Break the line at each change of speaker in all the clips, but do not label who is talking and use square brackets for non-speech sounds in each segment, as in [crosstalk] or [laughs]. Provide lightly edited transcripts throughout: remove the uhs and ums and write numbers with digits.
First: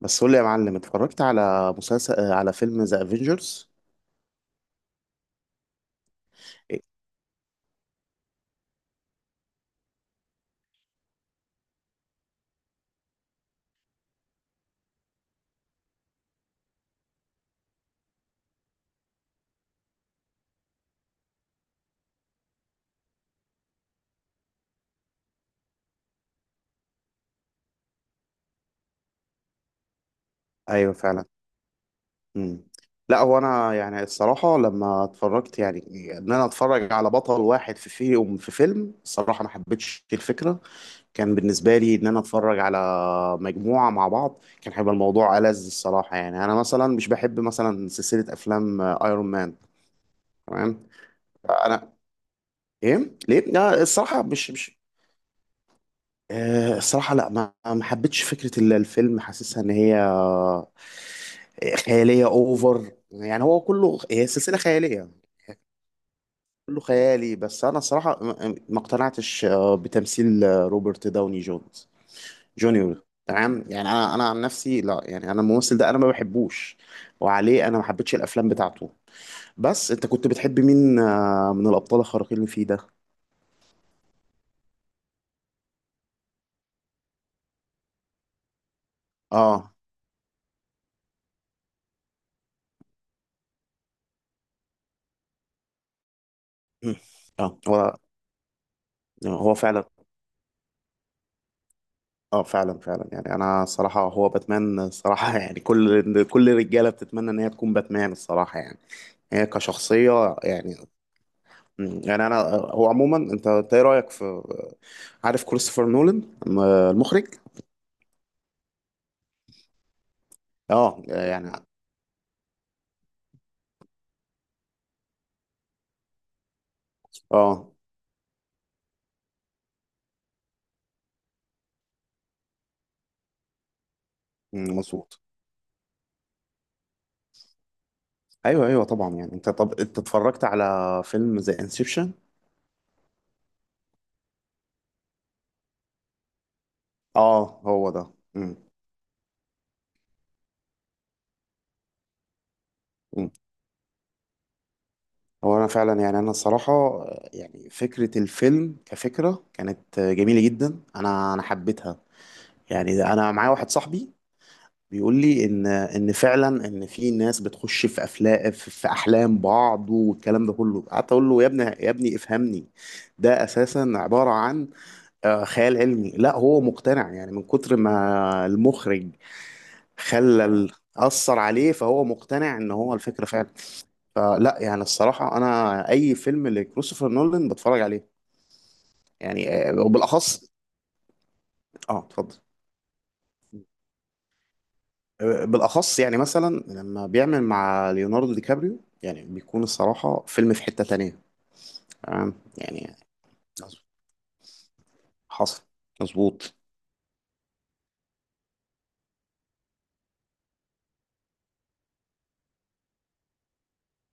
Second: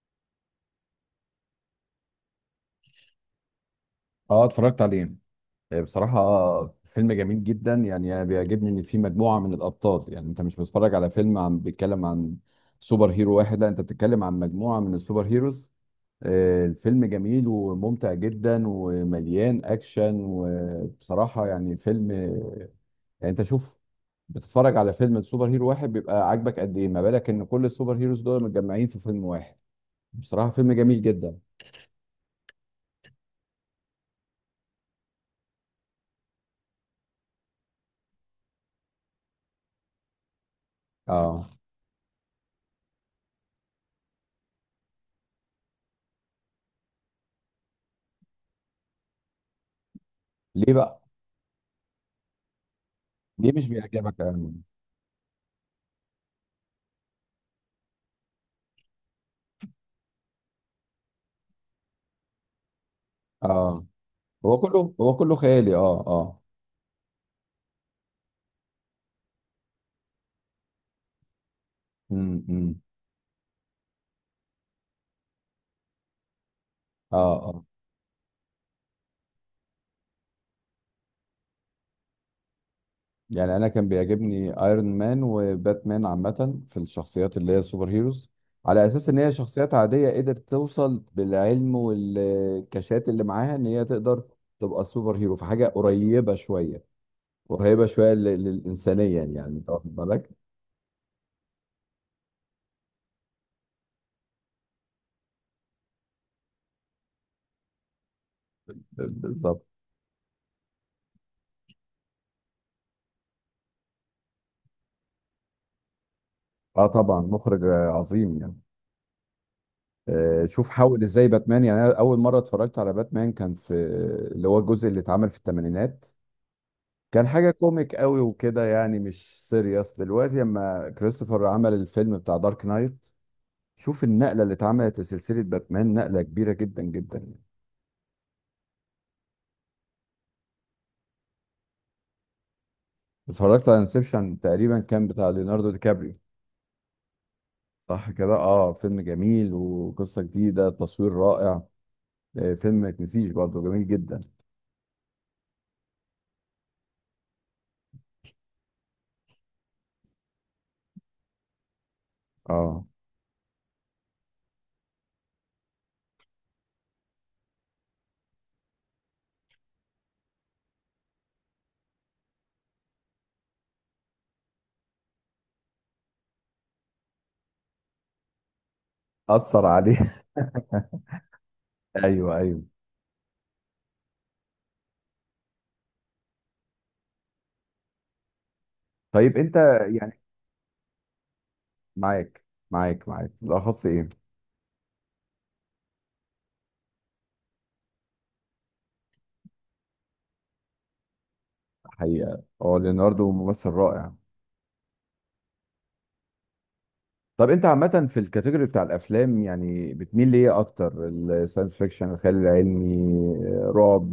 بس قول لي يا معلم، اتفرجت على مسلسل على فيلم ذا افنجرز؟
اه، اتفرجت عليه. بصراحة، فيلم جميل جدا. يعني انا بيعجبني ان في مجموعة من الابطال. يعني انت مش بتتفرج على فيلم عن بيتكلم عن سوبر هيرو واحد، لا انت بتتكلم عن مجموعة من السوبر هيروز. الفيلم جميل وممتع جدا ومليان اكشن، وبصراحة يعني فيلم يعني انت شوف. بتتفرج على فيلم السوبر هيرو واحد بيبقى عاجبك قد ايه، ما بالك ان كل السوبر هيروز دول متجمعين في فيلم واحد. بصراحة فيلم
ايوه
جميل
فعلا.
جدا.
مم. لا هو انا يعني الصراحه لما اتفرجت، يعني ان انا اتفرج على بطل واحد في فيهم، في فيلم الصراحه ما حبيتش الفكره. كان
اه.
بالنسبه لي ان انا اتفرج على مجموعة مع بعض، كان هيبقى الموضوع ألذ الصراحة. يعني أنا مثلا مش بحب مثلا سلسلة أفلام أيرون مان.
ليه
تمام.
بقى؟
أنا، إيه ليه؟
ليه مش
لا
بيعجبك
الصراحة
يا
مش
أرمين؟
مش الصراحة لا ما حبيتش فكرة الفيلم، حاسسها إن هي خيالية أوفر. يعني هو
اه.
كله هي سلسلة
هو كله
خيالية،
هو كله خيالي. اه اه.
كله خيالي. بس أنا الصراحة ما اقتنعتش بتمثيل روبرت داوني جونز
امم
جونيور. تمام يعني انا، عن نفسي لا، يعني انا الممثل ده انا ما بحبوش،
اه اه.
وعليه انا ما حبيتش الافلام بتاعته. بس انت كنت بتحب مين من الابطال الخارقين اللي فيه ده؟
يعني انا كان بيعجبني ايرون مان وباتمان، عامه في الشخصيات اللي هي سوبر هيروز، على اساس ان هي شخصيات
اه.
عاديه قدرت توصل بالعلم والكاشات اللي معاها ان هي تقدر تبقى سوبر هيرو في حاجه قريبه شويه.
مم. اه هو
قريبه شويه للانسانيه، يعني
هو
انت
فعلا.
واخد بالك.
اه فعلا فعلا، يعني انا صراحة هو باتمان صراحة [laughs] يعني كل الرجالة بتتمنى ان هي تكون باتمان الصراحة، يعني هي
بالظبط.
كشخصية يعني. مم، يعني انا هو عموما، انت ايه رأيك في عارف كريستوفر نولان
اه طبعا
المخرج؟
مخرج عظيم يعني. شوف حاول
اه
ازاي
يعني.
باتمان، يعني انا اول مره اتفرجت على باتمان كان في اللي هو الجزء اللي اتعمل في الثمانينات. كان حاجة
اه
كوميك قوي وكده، يعني مش سيريس. دلوقتي لما كريستوفر عمل الفيلم بتاع دارك نايت، شوف النقلة اللي
مم،
اتعملت
مظبوط.
لسلسلة باتمان، نقلة كبيرة جدا جدا يعني.
ايوه ايوه طبعا. يعني انت، طب انت اتفرجت على فيلم زي انسبشن؟
اتفرجت على انسبشن، تقريبا كان بتاع ليوناردو دي كابريو.
اه هو ده.
صح كده،
مم.
اه فيلم جميل وقصة جديدة، تصوير رائع. فيلم ما يتنسيش
مم.
برضه، جميل جدا.
هو انا فعلا يعني، انا الصراحه يعني فكره الفيلم كفكره كانت جميله جدا، انا حبيتها.
اه،
يعني انا معايا واحد صاحبي بيقول لي ان فعلا ان في ناس بتخش في افلام، في احلام بعض والكلام ده كله. قعدت اقول له يا ابني يا ابني افهمني، ده اساسا عباره عن خيال علمي. لا هو مقتنع يعني من كتر ما المخرج
أثر عليه. [laughs]
خلى ال- أثر عليه، فهو
ايوه
مقتنع
ايوه.
إن هو الفكرة فعلا. فلا يعني الصراحة، أنا أي فيلم لكريستوفر نولان بتفرج عليه.
طيب
يعني
انت يعني
وبالأخص، آه اتفضل.
معاك معاك بالاخص ايه؟
بالاخص يعني مثلا لما بيعمل مع ليوناردو دي كابريو، يعني بيكون الصراحه فيلم في حته تانية. تمام
حقيقة اه،
يعني،
ليوناردو ممثل رائع.
حصل، مظبوط.
طب انت عامة في الكاتيجوري بتاع الافلام يعني بتميل ليه اكتر؟ الساينس فيكشن، الخيال العلمي، رعب،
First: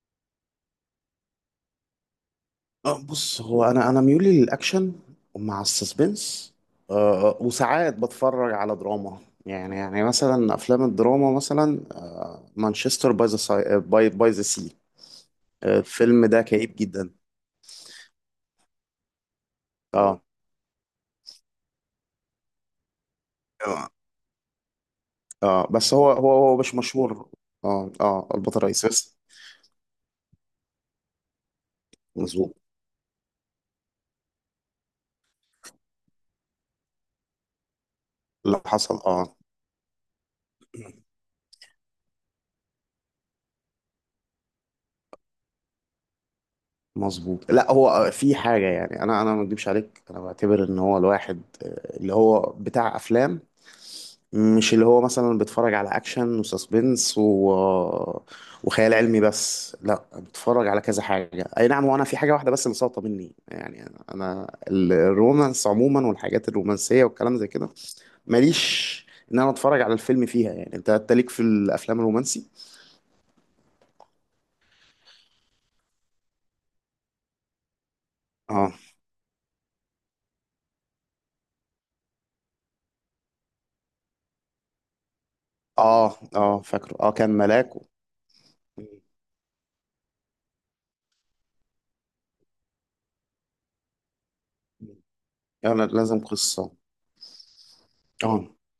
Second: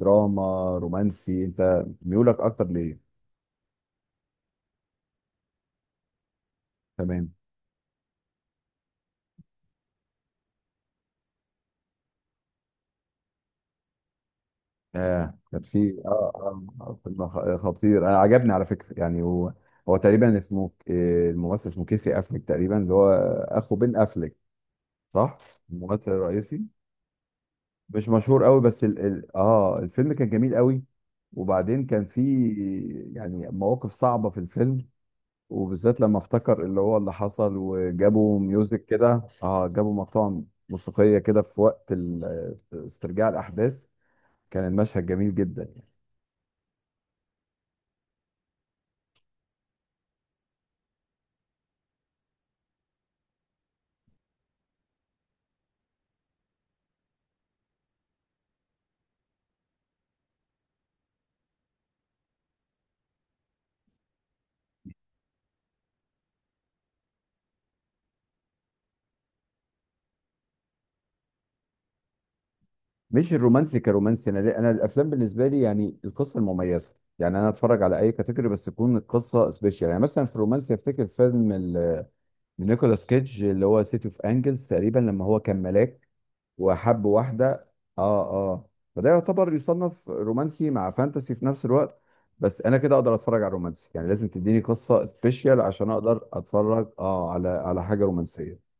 دراما، رومانسي، انت ميولك اكتر ليه؟
بص هو، انا ميولي للاكشن مع السسبنس،
تمام.
وساعات بتفرج على دراما. يعني مثلا افلام الدراما مثلا، مانشستر باي ذا سي.
اه كان في
الفيلم ده كئيب جدا.
فيلم خطير، انا عجبني على فكرة يعني. هو هو
اه
تقريبا اسمه الممثل اسمه كيسي افليك تقريبا، اللي هو اخو بن افليك. صح.
اه. بس هو
الممثل الرئيسي
مش مشهور. اه
مش
اه
مشهور
البطل
قوي، بس
الرئيسي
ال...
بس.
ال... اه الفيلم كان جميل قوي. وبعدين كان في
مظبوط.
يعني مواقف صعبة في الفيلم، وبالذات لما افتكر اللي هو اللي حصل وجابوا
اللي
ميوزك
حصل
كده،
اه.
اه جابوا مقطوعة موسيقية كده في وقت استرجاع الأحداث. كان المشهد جميل جدا يعني.
مظبوط. لا هو في حاجه يعني، انا ما اكدبش عليك، انا بعتبر ان هو الواحد اللي هو بتاع افلام مش اللي هو مثلا بتفرج على اكشن وساسبنس و... وخيال علمي بس. لا بتفرج على كذا حاجه اي نعم. وانا في حاجه واحده بس اللي ساقطه مني، يعني انا الرومانس عموما والحاجات الرومانسيه والكلام زي كده ماليش ان انا اتفرج على الفيلم فيها. يعني انت، ليك في الافلام الرومانسي؟
مش الرومانسي كرومانسي، أنا الأفلام بالنسبة لي يعني القصة المميزة. يعني أنا أتفرج على أي كاتيجوري بس
اه
تكون القصة سبيشال. يعني مثلا في الرومانسي أفتكر فيلم نيكولاس كيدج اللي هو سيتي أوف أنجلز، تقريبا لما هو كان ملاك
اه اه فاكره،
وحب
اه كان
واحدة.
ملاك و...
اه اه. فده يعتبر يصنف رومانسي مع فانتسي في نفس الوقت. بس انا كده اقدر اتفرج على رومانسي، يعني لازم تديني قصة سبيشيال
انا
عشان
لازم
اقدر
قصه.
اتفرج على حاجة
اه
رومانسية.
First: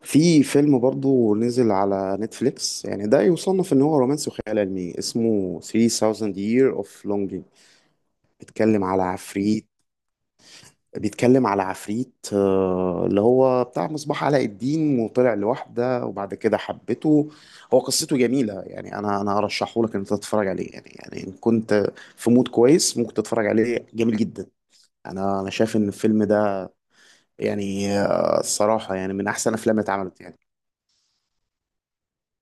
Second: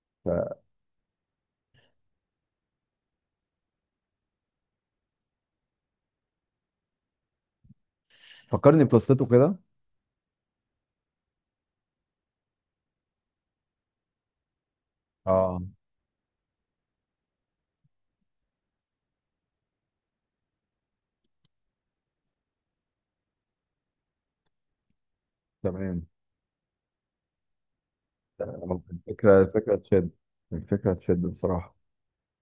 في فيلم برضو نزل على نتفليكس يعني ده يصنف ان هو رومانسي وخيال علمي، اسمه 3000 Year of Longing.
ففكرني
بيتكلم على
بقصته كده.
عفريت، اللي هو بتاع مصباح علاء الدين وطلع
اه
لوحده وبعد كده حبته. هو قصته جميلة، يعني انا ارشحه لك ان انت تتفرج عليه. يعني ان كنت في مود كويس ممكن تتفرج عليه، جميل جدا. انا شايف ان
تمام.
الفيلم ده يعني الصراحة يعني من
الفكرة
احسن
الفكرة
افلام
تشد.
اتعملت يعني.
الفكرة تشد بصراحة.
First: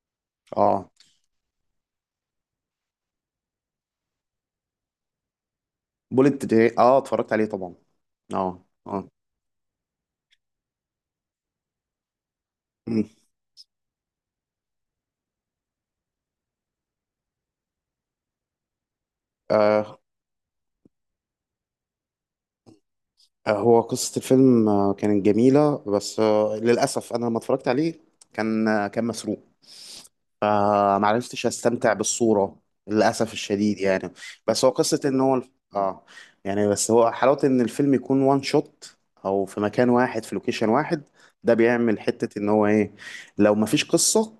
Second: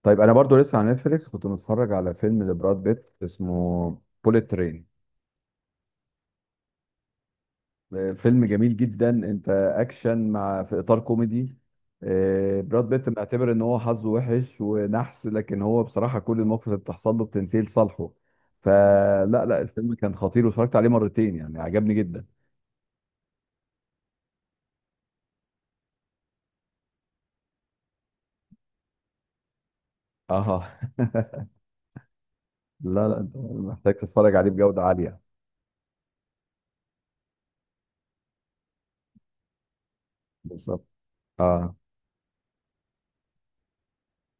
طيب انا برضو لسه
اه.
على نتفليكس كنت متفرج على فيلم لبراد بيت اسمه بوليت ترين.
بوليت ترين، اه اتفرجت عليه طبعا.
فيلم
اه
جميل جدا،
اه.
انت اكشن مع في اطار كوميدي. براد
مم.
بيت معتبر ان هو حظه وحش ونحس، لكن هو بصراحه كل المواقف اللي بتحصل له بتنتهي لصالحه. فلا لا، الفيلم
آه.
كان خطير، واتفرجت عليه مرتين يعني عجبني جدا.
هو قصة الفيلم كانت جميلة، بس آه للأسف أنا لما اتفرجت عليه كان، كان مسروق،
اه.
فمعرفتش
[laughs]
استمتع بالصورة.
لا لا،
للأسف
انت
الشديد
محتاج
يعني.
تتفرج عليه
بس هو
بجوده
قصة
عاليه.
ان هو اه يعني، بس هو حلاوة ان الفيلم يكون وان شوت، او في مكان واحد، في لوكيشن
بالظبط
واحد. ده
اه.
بيعمل حتة ان هو ايه، لو مفيش قصة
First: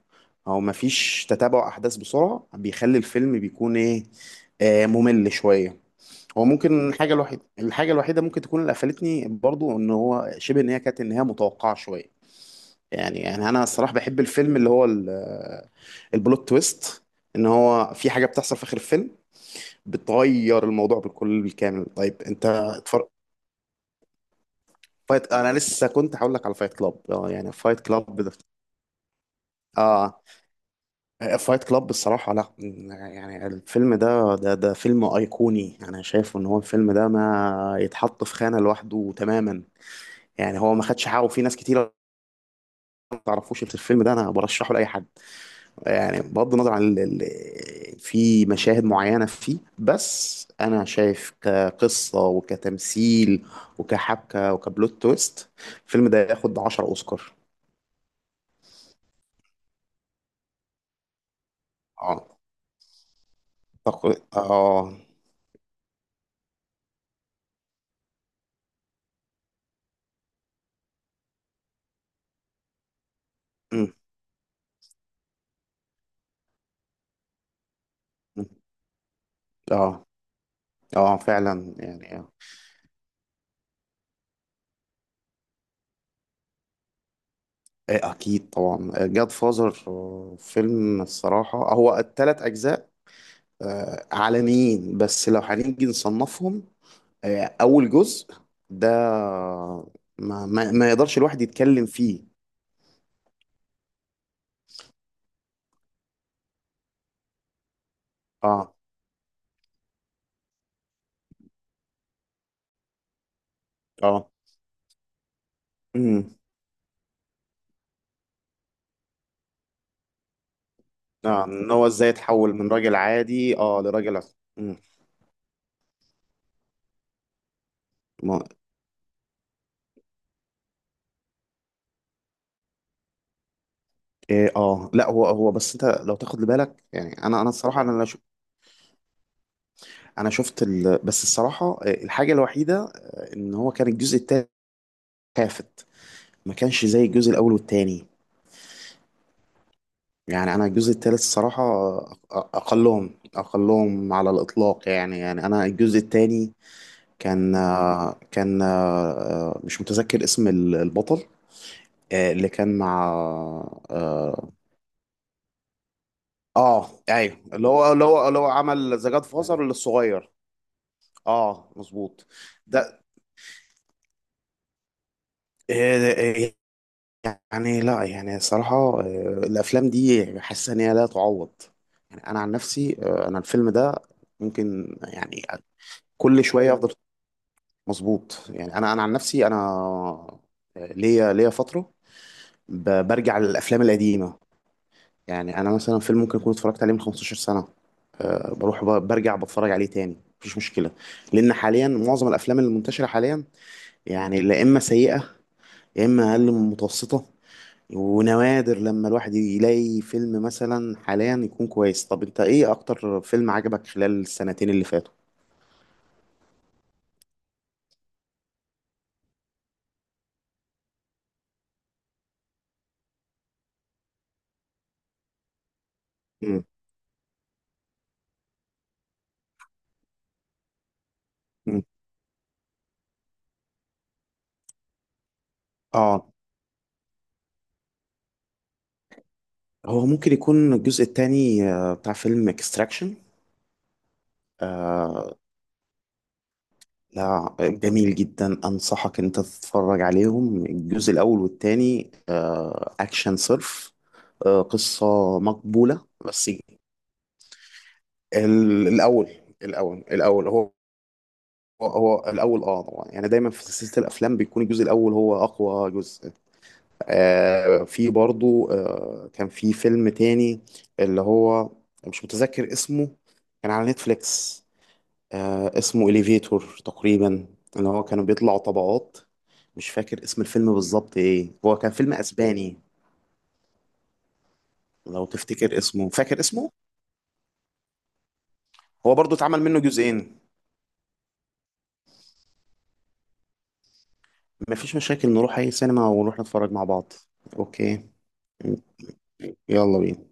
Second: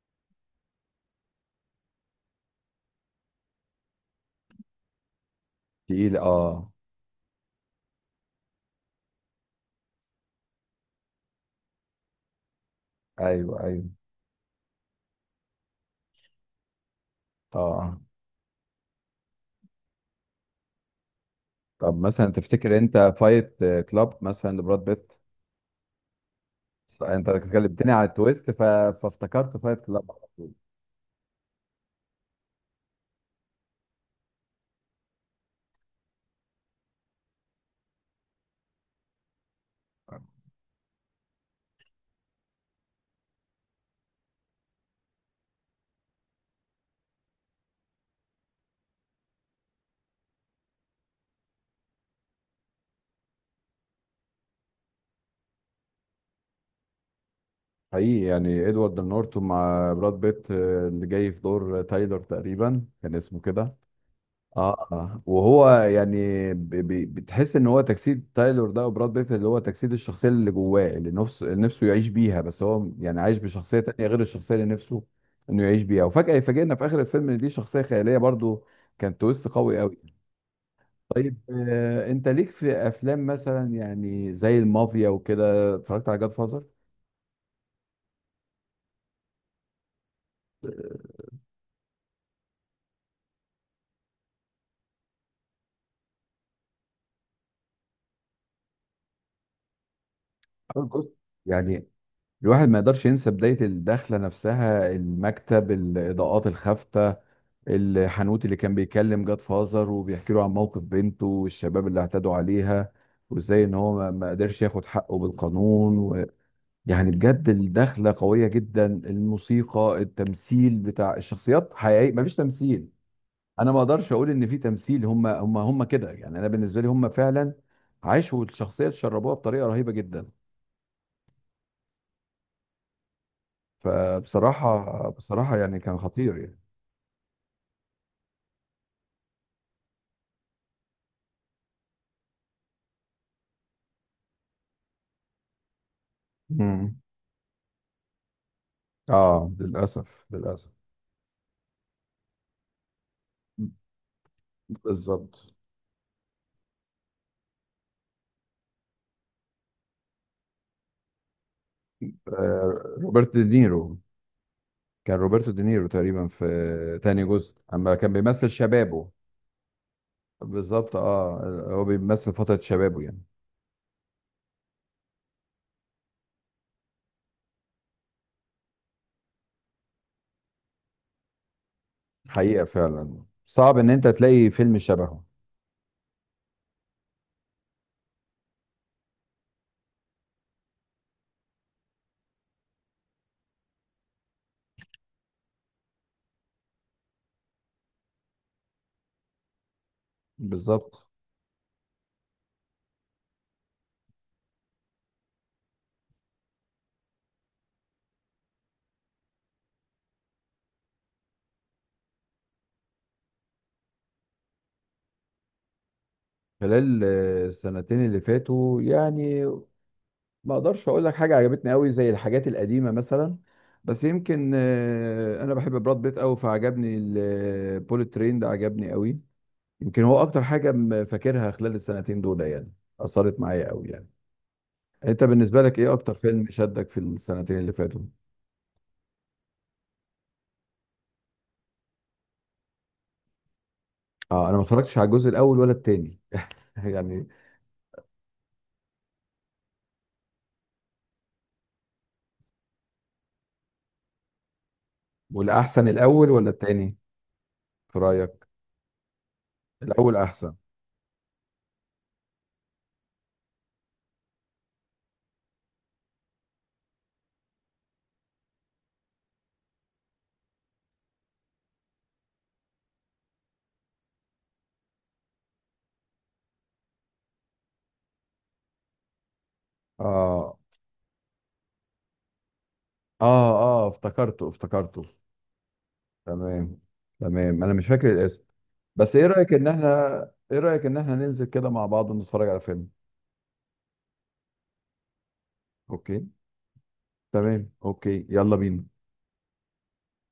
او مفيش تتابع احداث بسرعة بيخلي الفيلم بيكون ايه، ممل شوية.
تقيل
هو
اه.
ممكن الحاجة الوحيدة، ممكن تكون اللي قفلتني برضو، ان هو شبه ان هي كانت النهاية متوقعة شوية. يعني
ايوه
انا
ايوه
الصراحه بحب الفيلم اللي هو البلوت تويست، ان هو
اه.
في حاجه بتحصل في اخر الفيلم بتغير الموضوع بالكل بالكامل.
طب
طيب
مثلا
انت
تفتكر
اتفرج؟
انت فايت كلاب مثلا لبراد بيت؟
فايت، انا لسه كنت هقول لك على فايت كلاب
انت
اه. يعني فايت
اتكلمتني على
كلاب ده،
التويست، فافتكرت فايت كلاب.
اه، فايت كلاب بصراحه. لا يعني الفيلم ده فيلم ايقوني. انا شايفه ان هو الفيلم ده ما يتحط في خانه لوحده تماما. يعني هو ما خدش حقه، في ناس كتير ما تعرفوش الفيلم ده. انا برشحه لاي حد. يعني بغض النظر عن في مشاهد معينة فيه، بس أنا شايف كقصة وكتمثيل وكحبكة وكبلوت تويست، الفيلم ده ياخد 10 أوسكار.
حقيقي يعني ادوارد نورتون مع براد بيت، اللي جاي في دور تايلر
اه
تقريبا كان اسمه كده.
أعتقد،
اه،
اه
وهو يعني بتحس ان هو تجسيد تايلور ده، وبراد بيت اللي هو تجسيد الشخصيه اللي جواه، اللي نفسه نفسه يعيش بيها، بس هو يعني عايش بشخصيه
م-
تانية غير الشخصيه اللي نفسه انه يعيش بيها، وفجاه يفاجئنا في اخر الفيلم ان دي شخصيه خياليه
م-
برضو. كان تويست قوي
اه
قوي.
اه
طيب
فعلا يعني
انت
آه.
ليك في افلام مثلا يعني زي المافيا وكده؟ اتفرجت على جاد فازر.
إيه، أكيد طبعا جاد فازر فيلم الصراحة. هو التلات أجزاء عالميين، بس لو هنيجي نصنفهم اول جزء ده ما
اول جزء
يقدرش الواحد يتكلم
يعني
فيه.
الواحد ما يقدرش ينسى بداية الدخلة نفسها، المكتب، الإضاءات الخافتة، الحنوتي اللي
اه
كان بيكلم جاد فازر وبيحكي له عن موقف بنته والشباب اللي اعتدوا عليها، وازاي ان هو ما
اه.
قدرش ياخد حقه بالقانون و...
امم.
يعني بجد الدخلة قوية جدا، الموسيقى، التمثيل بتاع
اه ان
الشخصيات،
هو ازاي
حقيقي ما فيش
اتحول من
تمثيل.
راجل عادي،
انا ما
اه
اقدرش
لراجل
اقول ان في
امم،
تمثيل، هم كده يعني، انا بالنسبة لي هم فعلا
ما
عاشوا الشخصية، تشربوها بطريقة رهيبة جدا.
إيه اه. لا
فبصراحة
هو،
بصراحة
بس
يعني كان
انت لو
خطير
تاخد
يعني.
بالك، يعني انا الصراحه، انا لا شو، انا شفت بس الصراحه الحاجه الوحيده ان هو كان الجزء التالت خافت، ما كانش
مم.
زي الجزء الاول والتاني.
اه للاسف
يعني انا
للاسف.
الجزء التالت الصراحه اقلهم على الاطلاق. يعني
بالظبط.
انا الجزء التاني كان مش متذكر اسم البطل اللي كان مع،
روبرت دينيرو،
اه
كان روبرتو دينيرو تقريبا في تاني
ايوه
جزء
اللي هو
اما كان بيمثل
عمل
شبابه.
ذا جاد فازر الصغير.
بالظبط اه،
اه
هو
مظبوط.
بيمثل فترة شبابه
ده
يعني.
آه، يعني لا يعني صراحة آه، الافلام دي حاسس ان هي لا تعوض. يعني انا عن
حقيقة
نفسي
فعلا
انا الفيلم
صعب ان
ده
انت تلاقي فيلم
ممكن
شبهه.
يعني كل شوية افضل. مظبوط. يعني انا عن نفسي، انا ليا فترة برجع للافلام القديمة. يعني انا مثلا فيلم ممكن اكون اتفرجت عليه من 15 سنه، أه بروح برجع بتفرج عليه تاني مفيش مشكله.
بالظبط.
لان حاليا معظم الافلام اللي منتشره حاليا يعني لا اما سيئه، يا اما اقل من متوسطه. ونوادر لما الواحد يلاقي فيلم مثلا حاليا يكون كويس. طب انت ايه اكتر فيلم عجبك خلال السنتين اللي فاتوا؟
خلال السنتين اللي فاتوا يعني ما اقدرش اقول لك حاجة عجبتني قوي زي الحاجات القديمة مثلا. بس يمكن انا بحب براد بيت قوي،
مم.
فعجبني البوليت ترين ده، عجبني قوي. يمكن هو اكتر حاجه فاكرها خلال
مم.
السنتين دول يعني، اثرت معايا قوي يعني. انت بالنسبه لك ايه اكتر
اه
فيلم شدك في السنتين اللي فاتوا؟
هو ممكن يكون الجزء الثاني بتاع فيلم اكستراكشن.
اه، انا ما اتفرجتش على الجزء الاول ولا التاني [laughs] يعني.
لا جميل جدا، انصحك ان انت تتفرج عليهم الجزء الاول والتاني، اكشن صرف، قصة
والاحسن
مقبولة
الاول ولا
بس.
التاني في رايك؟
الاول،
الاول
الاول
احسن.
هو، هو الاول اه طبعا. يعني دايما في سلسلة الافلام بيكون الجزء الاول هو اقوى جزء. في برضو كان في فيلم تاني اللي هو مش متذكر اسمه، كان على نتفليكس، آه اسمه إليفيتور تقريبا، اللي هو كانوا بيطلعوا طبقات. مش فاكر اسم
اه
الفيلم بالظبط ايه، هو كان فيلم اسباني.
اه اه، افتكرته افتكرته.
لو تفتكر اسمه، فاكر اسمه؟
تمام. تمام انا مش فاكر الاسم.
هو
بس ايه
برضو
رايك
اتعمل
ان
منه
احنا
جزئين.
ايه رايك ان احنا ننزل كده مع بعض ونتفرج على فيلم؟
مفيش مشاكل، نروح اي سينما
اوكي.
ونروح نتفرج مع بعض.
تمام.
اوكي،
اوكي، يلا بينا.
يلا بينا.